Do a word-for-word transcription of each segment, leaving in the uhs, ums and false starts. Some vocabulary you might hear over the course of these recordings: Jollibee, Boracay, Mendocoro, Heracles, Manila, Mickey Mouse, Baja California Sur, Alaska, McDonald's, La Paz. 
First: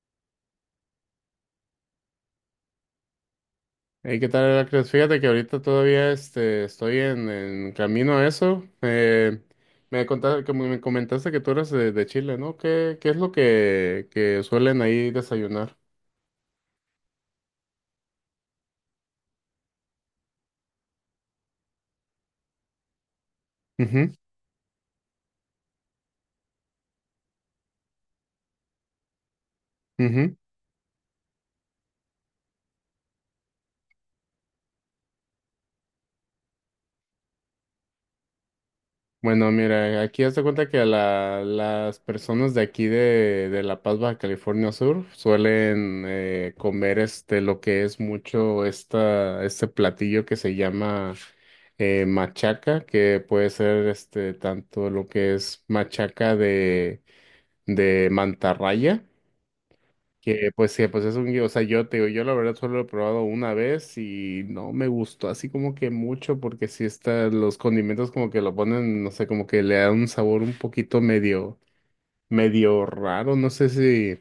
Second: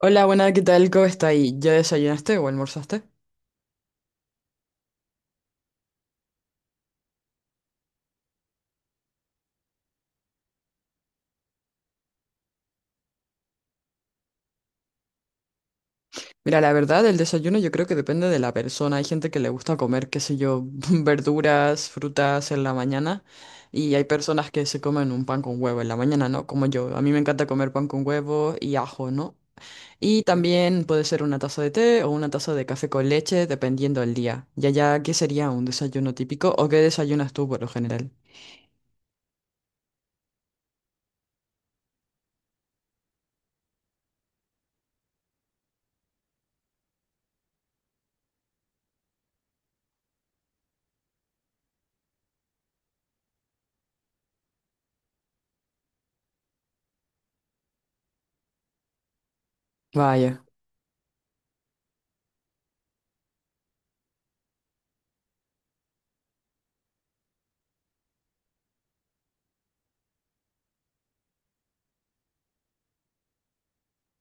Hola, buenas, ¿qué tal? ¿Cómo está ahí? ¿Ya desayunaste o almorzaste? Hey, ¿qué tal, Heracles? Fíjate que ahorita todavía este, estoy en, en camino a eso. Eh, me contaste, como me comentaste que tú eres de, de Chile, ¿no? ¿Qué, qué es lo que, que suelen ahí desayunar? Mira, la verdad, el desayuno yo creo que depende de la persona. Hay gente que le gusta comer, qué sé yo, verduras, frutas en la mañana. Y hay Ujú, personas que se comen un pan con huevo en la mañana, ¿no? Como yo. A mí me encanta comer pan con huevo y ajo, ¿no? Y ujú. también puede ser una taza de té o una taza de café con leche, dependiendo del día. Y allá, ¿qué sería un desayuno típico o qué desayunas tú por lo general? Bueno, mira, aquí haz de cuenta que la- las personas de aquí de, de La Paz, Baja California Sur, suelen eh, comer este lo que es mucho esta, este platillo que se llama eh, machaca, que puede ser este tanto lo que es machaca de, de mantarraya Vaya. que pues que pues es un, gui- o sea, yo te digo, yo la verdad solo lo he probado una vez y no me gustó así como que mucho porque si está, los condimentos como que lo ponen, no sé, como que le dan un sabor un poquito medio, medio raro, no sé si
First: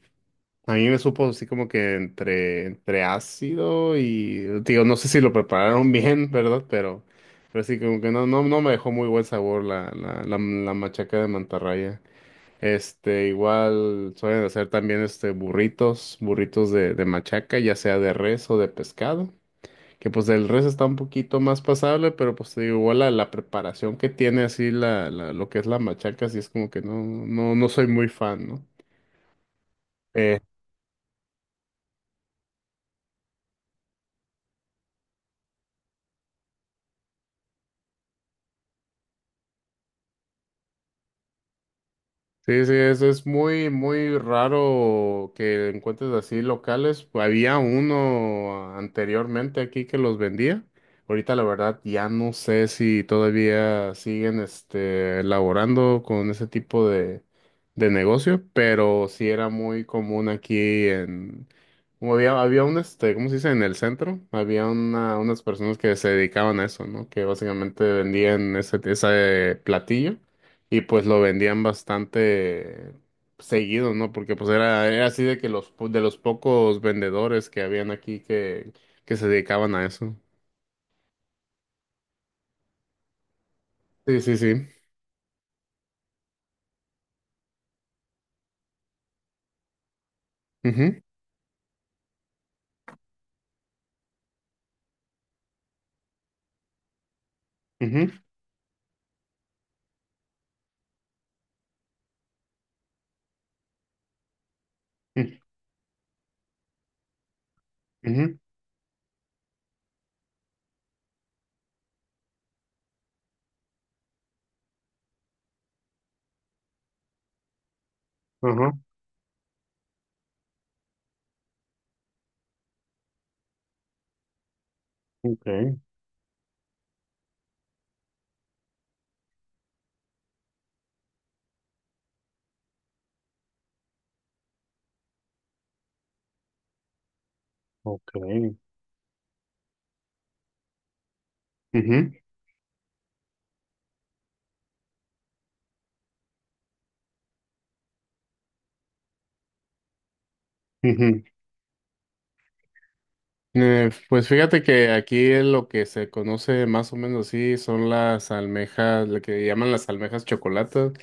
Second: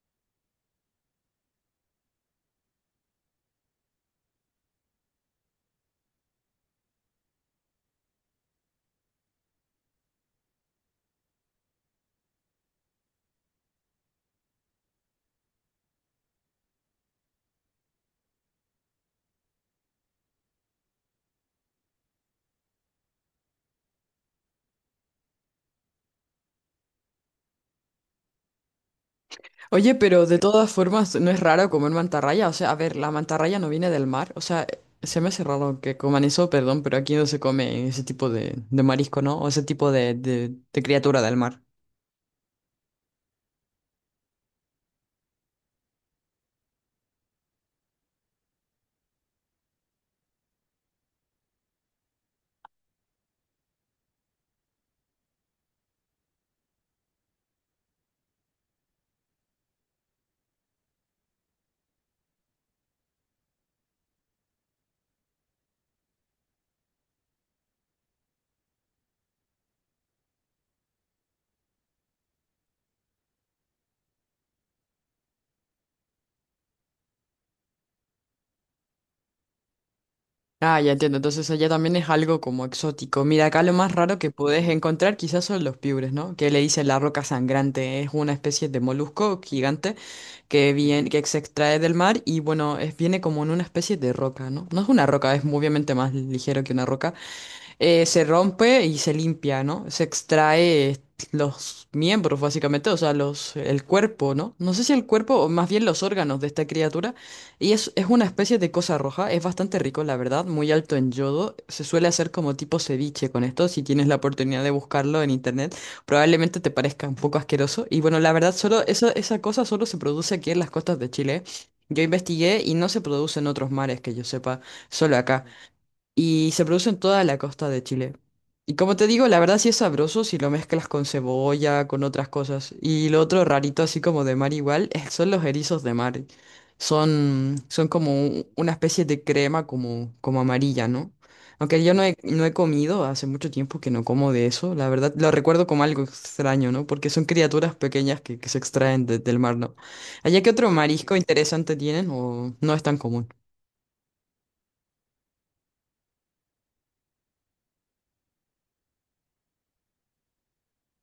a mí me supo así como que entre, entre ácido y, te digo, no sé si lo prepararon bien, ¿verdad? Pero, pero sí como que no, no, no me dejó muy buen sabor la, la, la, la machaca de mantarraya. Este, igual suelen hacer también este burritos, burritos de, de machaca, ya sea de res o de pescado. Que pues el res está un poquito más pasable, pero pues te digo, igual la, la preparación que tiene así la, la, lo que es la machaca, así es como que no, no, no soy muy fan, ¿no? Oye, pero de Eh, todas formas, no es raro comer mantarraya. O sea, a ver, la mantarraya no viene del mar. O sea, se me hace raro que coman eso, perdón, pero aquí no se come ese tipo de, de marisco, ¿no? O ese tipo de, de, de criatura del mar. sí, sí, es, es muy, muy raro que encuentres así locales. Había uno anteriormente aquí que los vendía. Ahorita la verdad ya no sé si todavía siguen este, elaborando con ese tipo de, de negocio, pero sí era muy común aquí en... Como había, había un, este, ¿cómo se dice? En el centro había una, unas personas que se dedicaban a eso, ¿no? Que básicamente vendían ese, ese platillo. Y pues lo vendían bastante seguido, ¿no? Porque pues era, era así de que los po- de los pocos vendedores que habían aquí que, que se dedicaban a eso. Ah, ya entiendo. Entonces allá también es algo como exótico. Mira, acá lo más raro Sí, que sí, sí. puedes encontrar quizás son los piures, ¿no? Que le dicen la roca sangrante. Es una especie de molusco gigante que, Ujú, viene, que se extrae del mar y bueno, es, viene como en una especie de roca, ¿no? No es una roca, es obviamente más ligero que una roca eh, ujú, se rompe y se limpia, ¿no? Se extrae eh, los miembros, básicamente, o sea, los, el cuerpo, ¿no? No sé si el cuerpo, o más bien los órganos de esta criatura. Y es, es ujú, una ujú, especie de cosa roja, es bastante rico, la verdad, muy alto en yodo. Se suele hacer como tipo ceviche con esto, si tienes la oportunidad de buscarlo en internet, probablemente te parezca un poco asqueroso. Y bueno, la verdad, ajá, solo esa, esa cosa solo se produce aquí en las costas de Chile. Yo investigué y no se produce en otros mares que yo sepa, solo acá ok, y se produce en toda la costa de Chile. Y como te digo, la verdad sí es sabroso si lo mezclas con cebolla, con otras cosas. Y lo otro rarito, así como de mar igual, es- son los erizos de mar. Son, son como ok, un- una especie de crema como, como amarilla, ¿no? Aunque yo no ujú, he, no he comido, hace mucho tiempo que no como de eso, la verdad lo recuerdo como algo extraño, ¿no? Porque son criaturas pequeñas que, que se extraen de- del mar, ¿no? ¿Allá qué otro marisco ujú. interesante tienen o no es tan común? Eh, pues fíjate que aquí lo que se conoce más o menos así son las almejas, lo que llaman las almejas chocolatas.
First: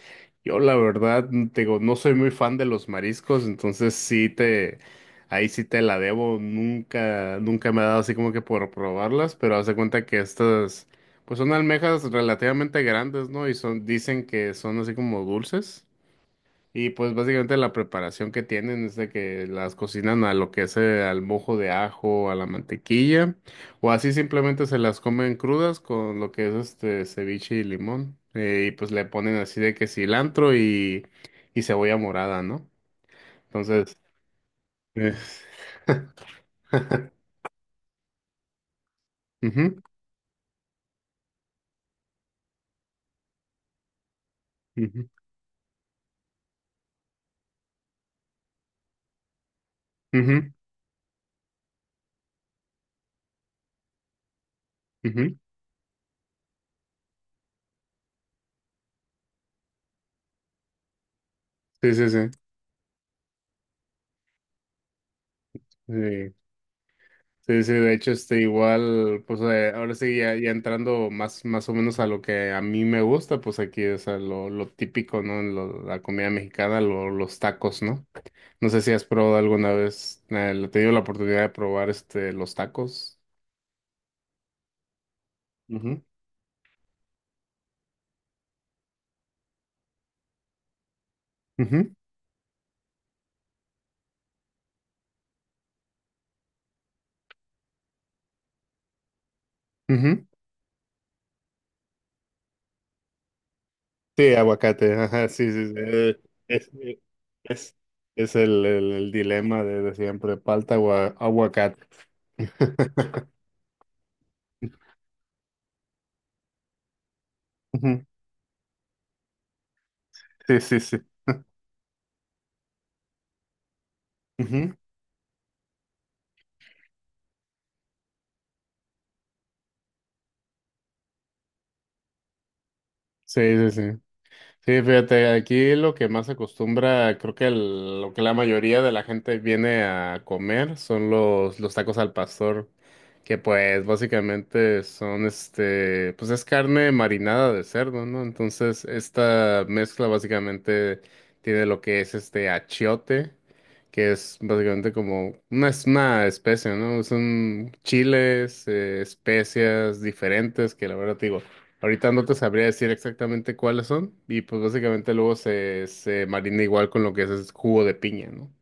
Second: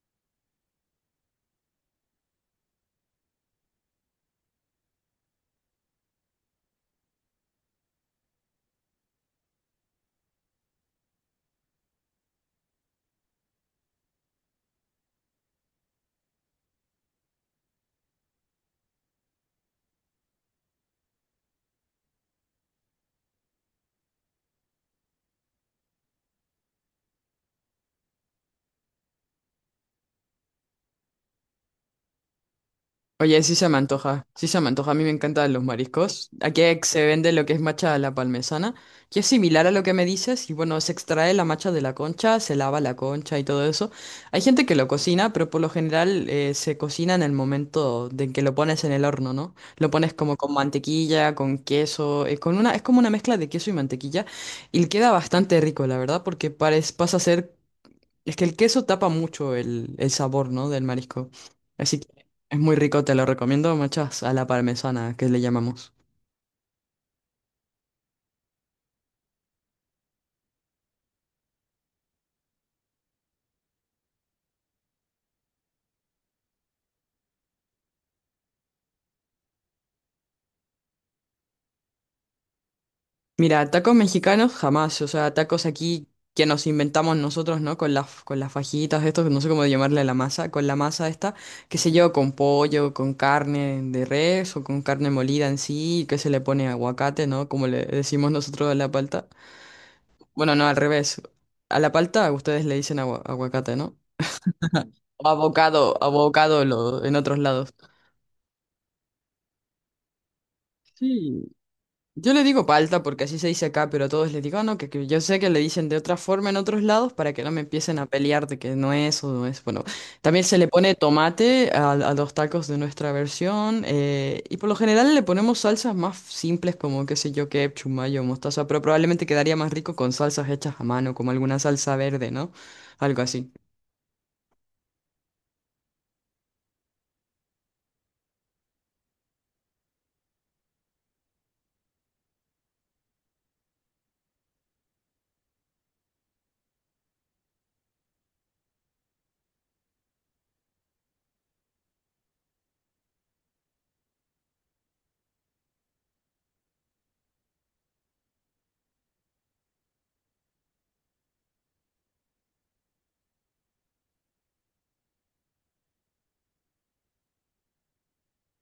Yo la verdad, te digo, no soy muy fan de los mariscos, entonces sí te, ahí sí te la debo. Nunca, nunca me ha dado así como que por probarlas, pero haz de cuenta que estas, pues son almejas relativamente grandes, ¿no? Y son, dicen que son así como dulces. Y pues básicamente la preparación que tienen es de que las cocinan a lo que es eh, al mojo de ajo, a la mantequilla, o así simplemente se las comen crudas con lo que es este ceviche y limón. eh, y pues le ponen así de que cilantro y, y cebolla morada, ¿no? Oye, sí se me Entonces, antoja, sí se me antoja, a mí me es- encantan los mariscos. Aquí se vende lo que es macha a la palmesana, que es similar a ujú, lo que me dices, y bueno, se extrae la macha de la concha, se lava la concha y todo eso. Hay gente que lo ujú, cocina, pero por lo general eh, se cocina en el momento de que lo pones en el horno, ¿no? Lo pones como ujú, con mantequilla, con queso, eh, con una, es como una mezcla de queso y mantequilla, y queda ujú. bastante rico, la verdad, porque parece, pasa a ser es que el queso tapa mucho el, el sabor, ¿no?, del marisco. Sí, Así sí, que sí. es muy rico, te lo recomiendo, machas, a la parmesana, que le llamamos. Sí. Sí, sí, de hecho, este, igual, pues eh, ahora sí, ya, ya entrando más, más o menos a lo que a mí me gusta, pues aquí, o sea, lo, lo típico, ¿no? Lo- la comida mexicana, lo- los tacos, ¿no? No sé si has probado alguna vez, eh, he tenido la oportunidad de probar, este, los tacos. Mira, tacos mexicanos jamás, o sea, tacos Ujú, aquí que nos inventamos nosotros, ¿no? Con las, con las fajitas, estos, no sé cómo llamarle a la masa, con la masa esta, qué ujú, sé yo, con pollo, con carne de res o con carne molida en sí, que se le pone aguacate, ¿no? Como le decimos nosotros a la palta. ujú. Bueno, no, al revés. A la palta ustedes le dicen agua- aguacate, ¿no? Sí, aguacate, O ajá, sí, sí, sí, abocado, eh, abocado es, eh, lo- en otros lados. es, es el, el, el dilema de, de siempre, palta o a- Sí. aguacate. Yo le digo palta porque así se dice acá, pero a todos les digo, "Ah, no, que, que yo sé que le dicen de otra forma en otros lados para que no me empiecen a Ujú, pelear de que no es o no es. Bueno, también se sí, le sí, pone sí. tomate a, a los tacos de nuestra versión eh, y por Ujú, lo general le ponemos salsas más simples como, qué sé yo, ketchup, mayo, mostaza, pero probablemente quedaría más rico con salsas hechas a mano, como alguna salsa verde, ¿no? Algo así. sí, sí, sí. Sí, fíjate, aquí lo que más se acostumbra, creo que el- lo que la mayoría de la gente viene a comer son los, los tacos al pastor, que pues básicamente son este, pues es carne marinada de cerdo, ¿no? Entonces, esta mezcla básicamente tiene lo que es este achiote, que es básicamente como una, es una especie, ¿no? Son chiles, eh, especias diferentes, que la verdad te digo. Ahorita no te sabría decir exactamente cuáles son y pues básicamente luego se, se marina igual con lo que es, es jugo de piña, ¿no?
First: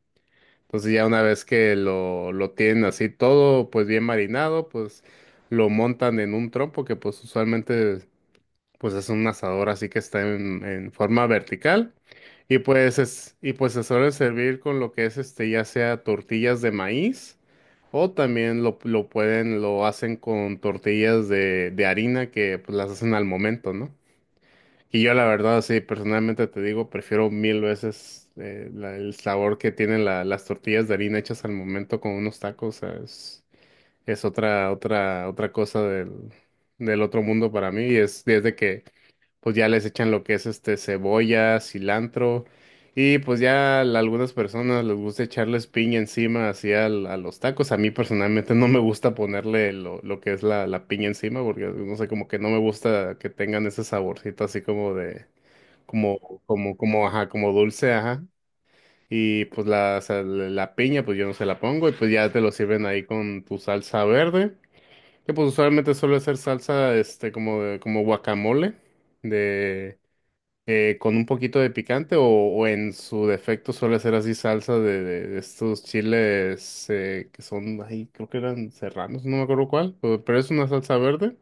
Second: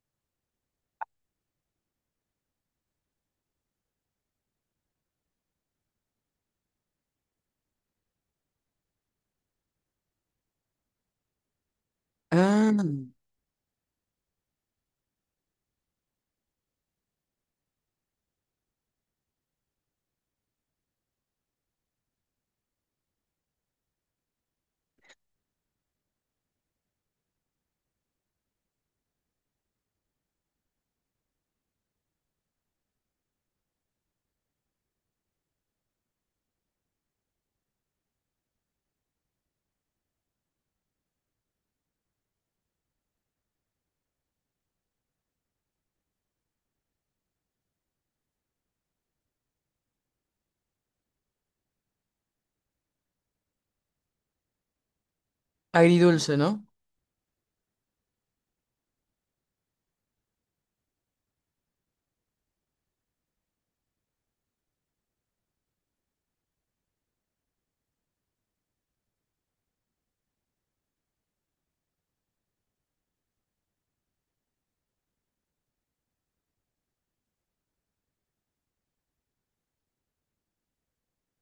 Entonces ya una vez que lo, lo tienen así todo pues bien marinado, pues lo montan en un trompo que pues usualmente pues es un asador así que está en, en forma vertical y Ah, pues es, y pues se suele servir con lo que es este ya sea tortillas de maíz o también lo, lo pueden, lo hacen con tortillas de, de harina que pues las hacen al momento, ¿no? Y yo la verdad, sí, personalmente te digo, prefiero mil veces eh, la- el sabor que tienen la- las tortillas de harina hechas al momento con unos tacos. O sea, es, es otra, otra, otra cosa del, del otro mundo para mí. Y es desde que pues ya les echan lo que es este cebolla, cilantro. Y pues ya a algunas personas les gusta echarles piña encima así al- a los tacos. A mí personalmente no me gusta ponerle lo, lo que es la, la piña encima porque no sé, como que no me gusta que tengan ese saborcito así como de como, agridulce, ¿no? como, como, ajá, como dulce, ajá. Y pues la, o sea, la la piña, pues yo no se la pongo, y pues ya te lo sirven ahí con tu salsa verde, que pues usualmente suele ser salsa, este, como, de- como guacamole, de, eh, con un poquito de picante, o, o en su defecto suele ser así salsa de, de- de estos chiles, eh, que son, ahí creo que eran serranos, no me acuerdo cuál, pero pero es una salsa verde.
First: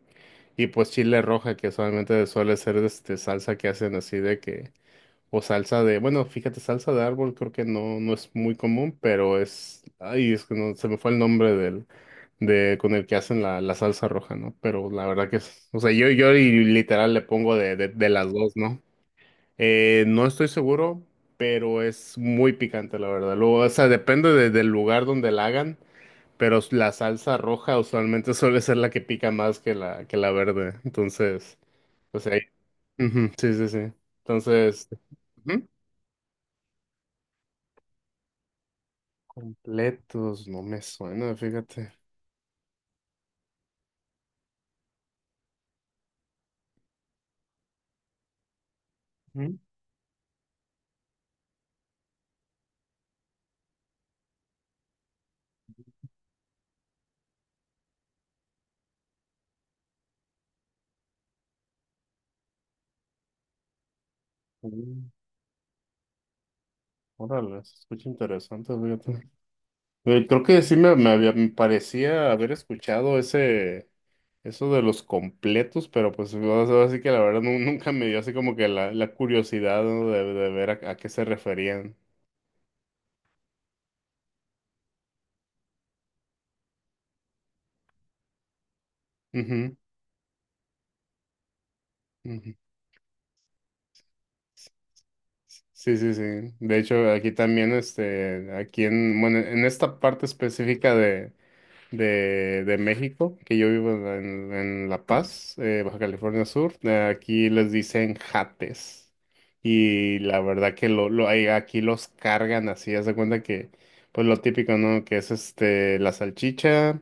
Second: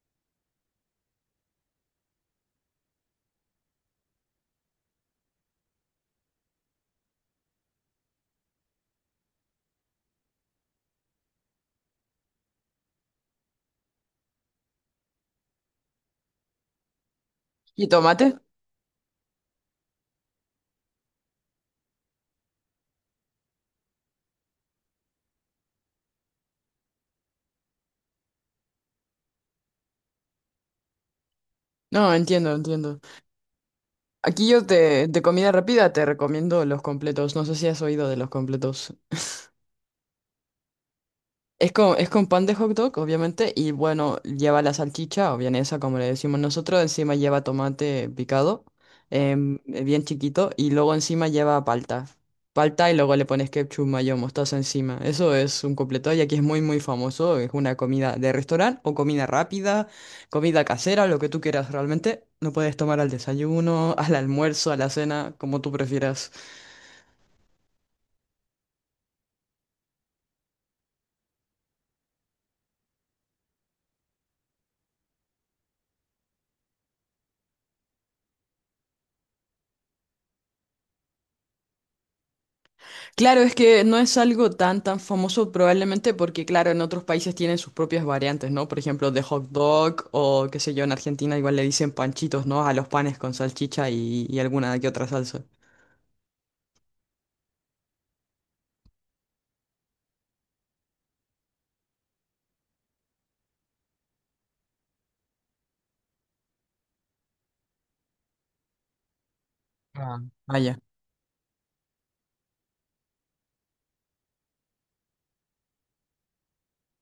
Y pues chile roja, que usualmente suele ser este salsa que hacen así de que o salsa de, bueno, fíjate, salsa de árbol creo que no, no es muy común, pero es, ay, es que no, se me fue el nombre del, de, con el que hacen la, la salsa roja, ¿no? Pero la verdad que es, o sea, yo, yo y literal le pongo de, ¿Y de, de las tomate? dos, ¿no? Eh, no estoy seguro, pero es muy picante, la verdad. Luego, o sea, depende de- del lugar donde la hagan, pero la salsa roja usualmente suele ser la que pica más que la, que la verde. Entonces, No, o sea, ahí- entiendo, entiendo. ujú, sí, sí, sí. Aquí yo Entonces, te, de comida ujú. rápida te recomiendo los completos. No sé si has oído de los completos. Completos, no me suena, Es fíjate. con, es con pan de hot dog, obviamente, y bueno, lleva la salchicha o vienesa, como le decimos nosotros. Encima lleva tomate picado, Mm, em, bien chiquito, y luego encima lleva palta. Palta y luego le pones ketchup, mayo, mostaza encima. Eso es un completo y aquí es muy, muy famoso. Es una comida de restaurante o comida rápida, comida casera, lo que tú quieras realmente. Lo puedes tomar al desayuno, al almuerzo, a la mm, cena, como tú prefieras. órale, se escucha interesante, fíjate. Eh, creo que sí me, me había- me parecía haber escuchado ese, eso de los completos, pero pues o sea, así que la verdad nu- nunca me dio así como que la, la curiosidad, ¿no? de, de ver a, a qué se referían. Claro, es que no es algo tan tan famoso probablemente porque, claro, en otros países tienen sus propias variantes, ¿no? Por ejemplo, de hot Ujú, dog o qué sé yo, en Argentina igual le dicen panchitos, ujú. ¿no? A los panes con salchicha y, y alguna que otra salsa. Sí, sí, sí. De hecho, aquí también, este, aquí en, bueno, en esta parte específica de de, de México, que yo vivo en, en La Paz, eh, Baja California Sur. Eh, aquí les dicen jates. Y Ah. la verdad Vaya. que lo, lo, ahí- aquí los cargan así, haz de cuenta que, pues lo típico, ¿no? Que es este, la salchicha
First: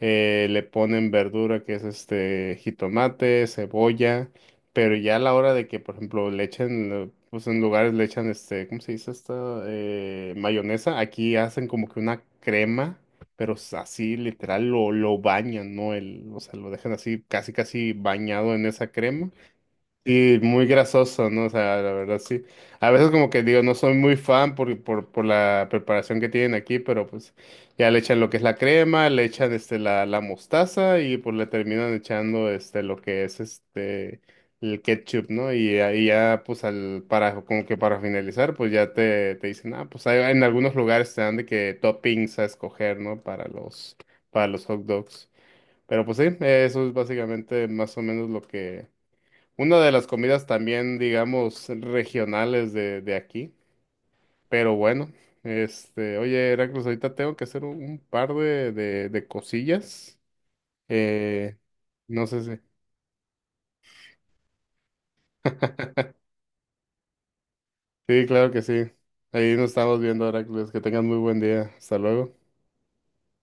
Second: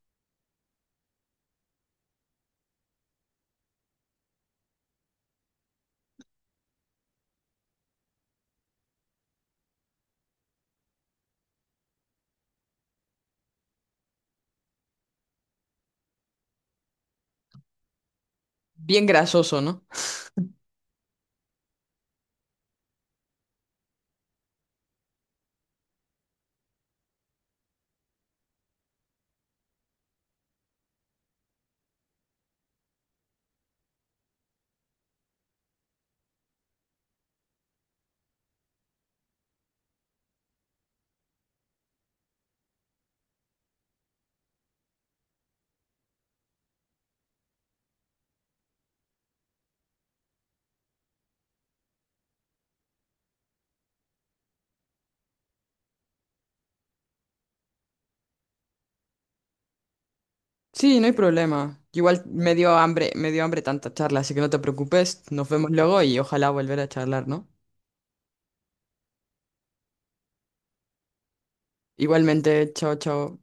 eh, le ponen verdura que es este jitomate, cebolla, pero ya a la hora de que, por ejemplo, le echen, eh, pues en lugares le echan este, ¿cómo se dice esto? Eh, mayonesa, aquí hacen como que una crema, pero s- así literal lo, lo bañan, ¿no? El, o sea, lo dejan así casi casi bañado en esa Bien crema. grasoso, ¿no? Sí, muy grasoso, ¿no? O sea, la verdad sí. A veces como que digo, no soy muy fan por, por, por la preparación que tienen aquí, pero pues ya le echan lo que es la crema, le echan este la, la mostaza y pues le terminan echando este lo que es este el ketchup, ¿no? Y ahí ya pues al para como que para finalizar, pues ya te, te dicen, ah, pues hay, en algunos lugares te dan de que toppings a escoger, ¿no? Para los para los hot dogs. Pero pues sí, eso es básicamente más o menos lo que una de las comidas también, digamos, regionales de, de aquí. Pero bueno, este, oye, Heracles, ahorita tengo que hacer un, un par de, de, de cosillas. Sí, no hay Eh, problema. Igual no sé me si. dio hambre, me dio hambre tanta charla, así que no te preocupes. Nos vemos luego y ojalá volver a charlar, ¿no? Sí, claro que sí. Ahí nos estamos viendo, Heracles. Que tengas muy buen día. Hasta luego. Igualmente, chao, chao.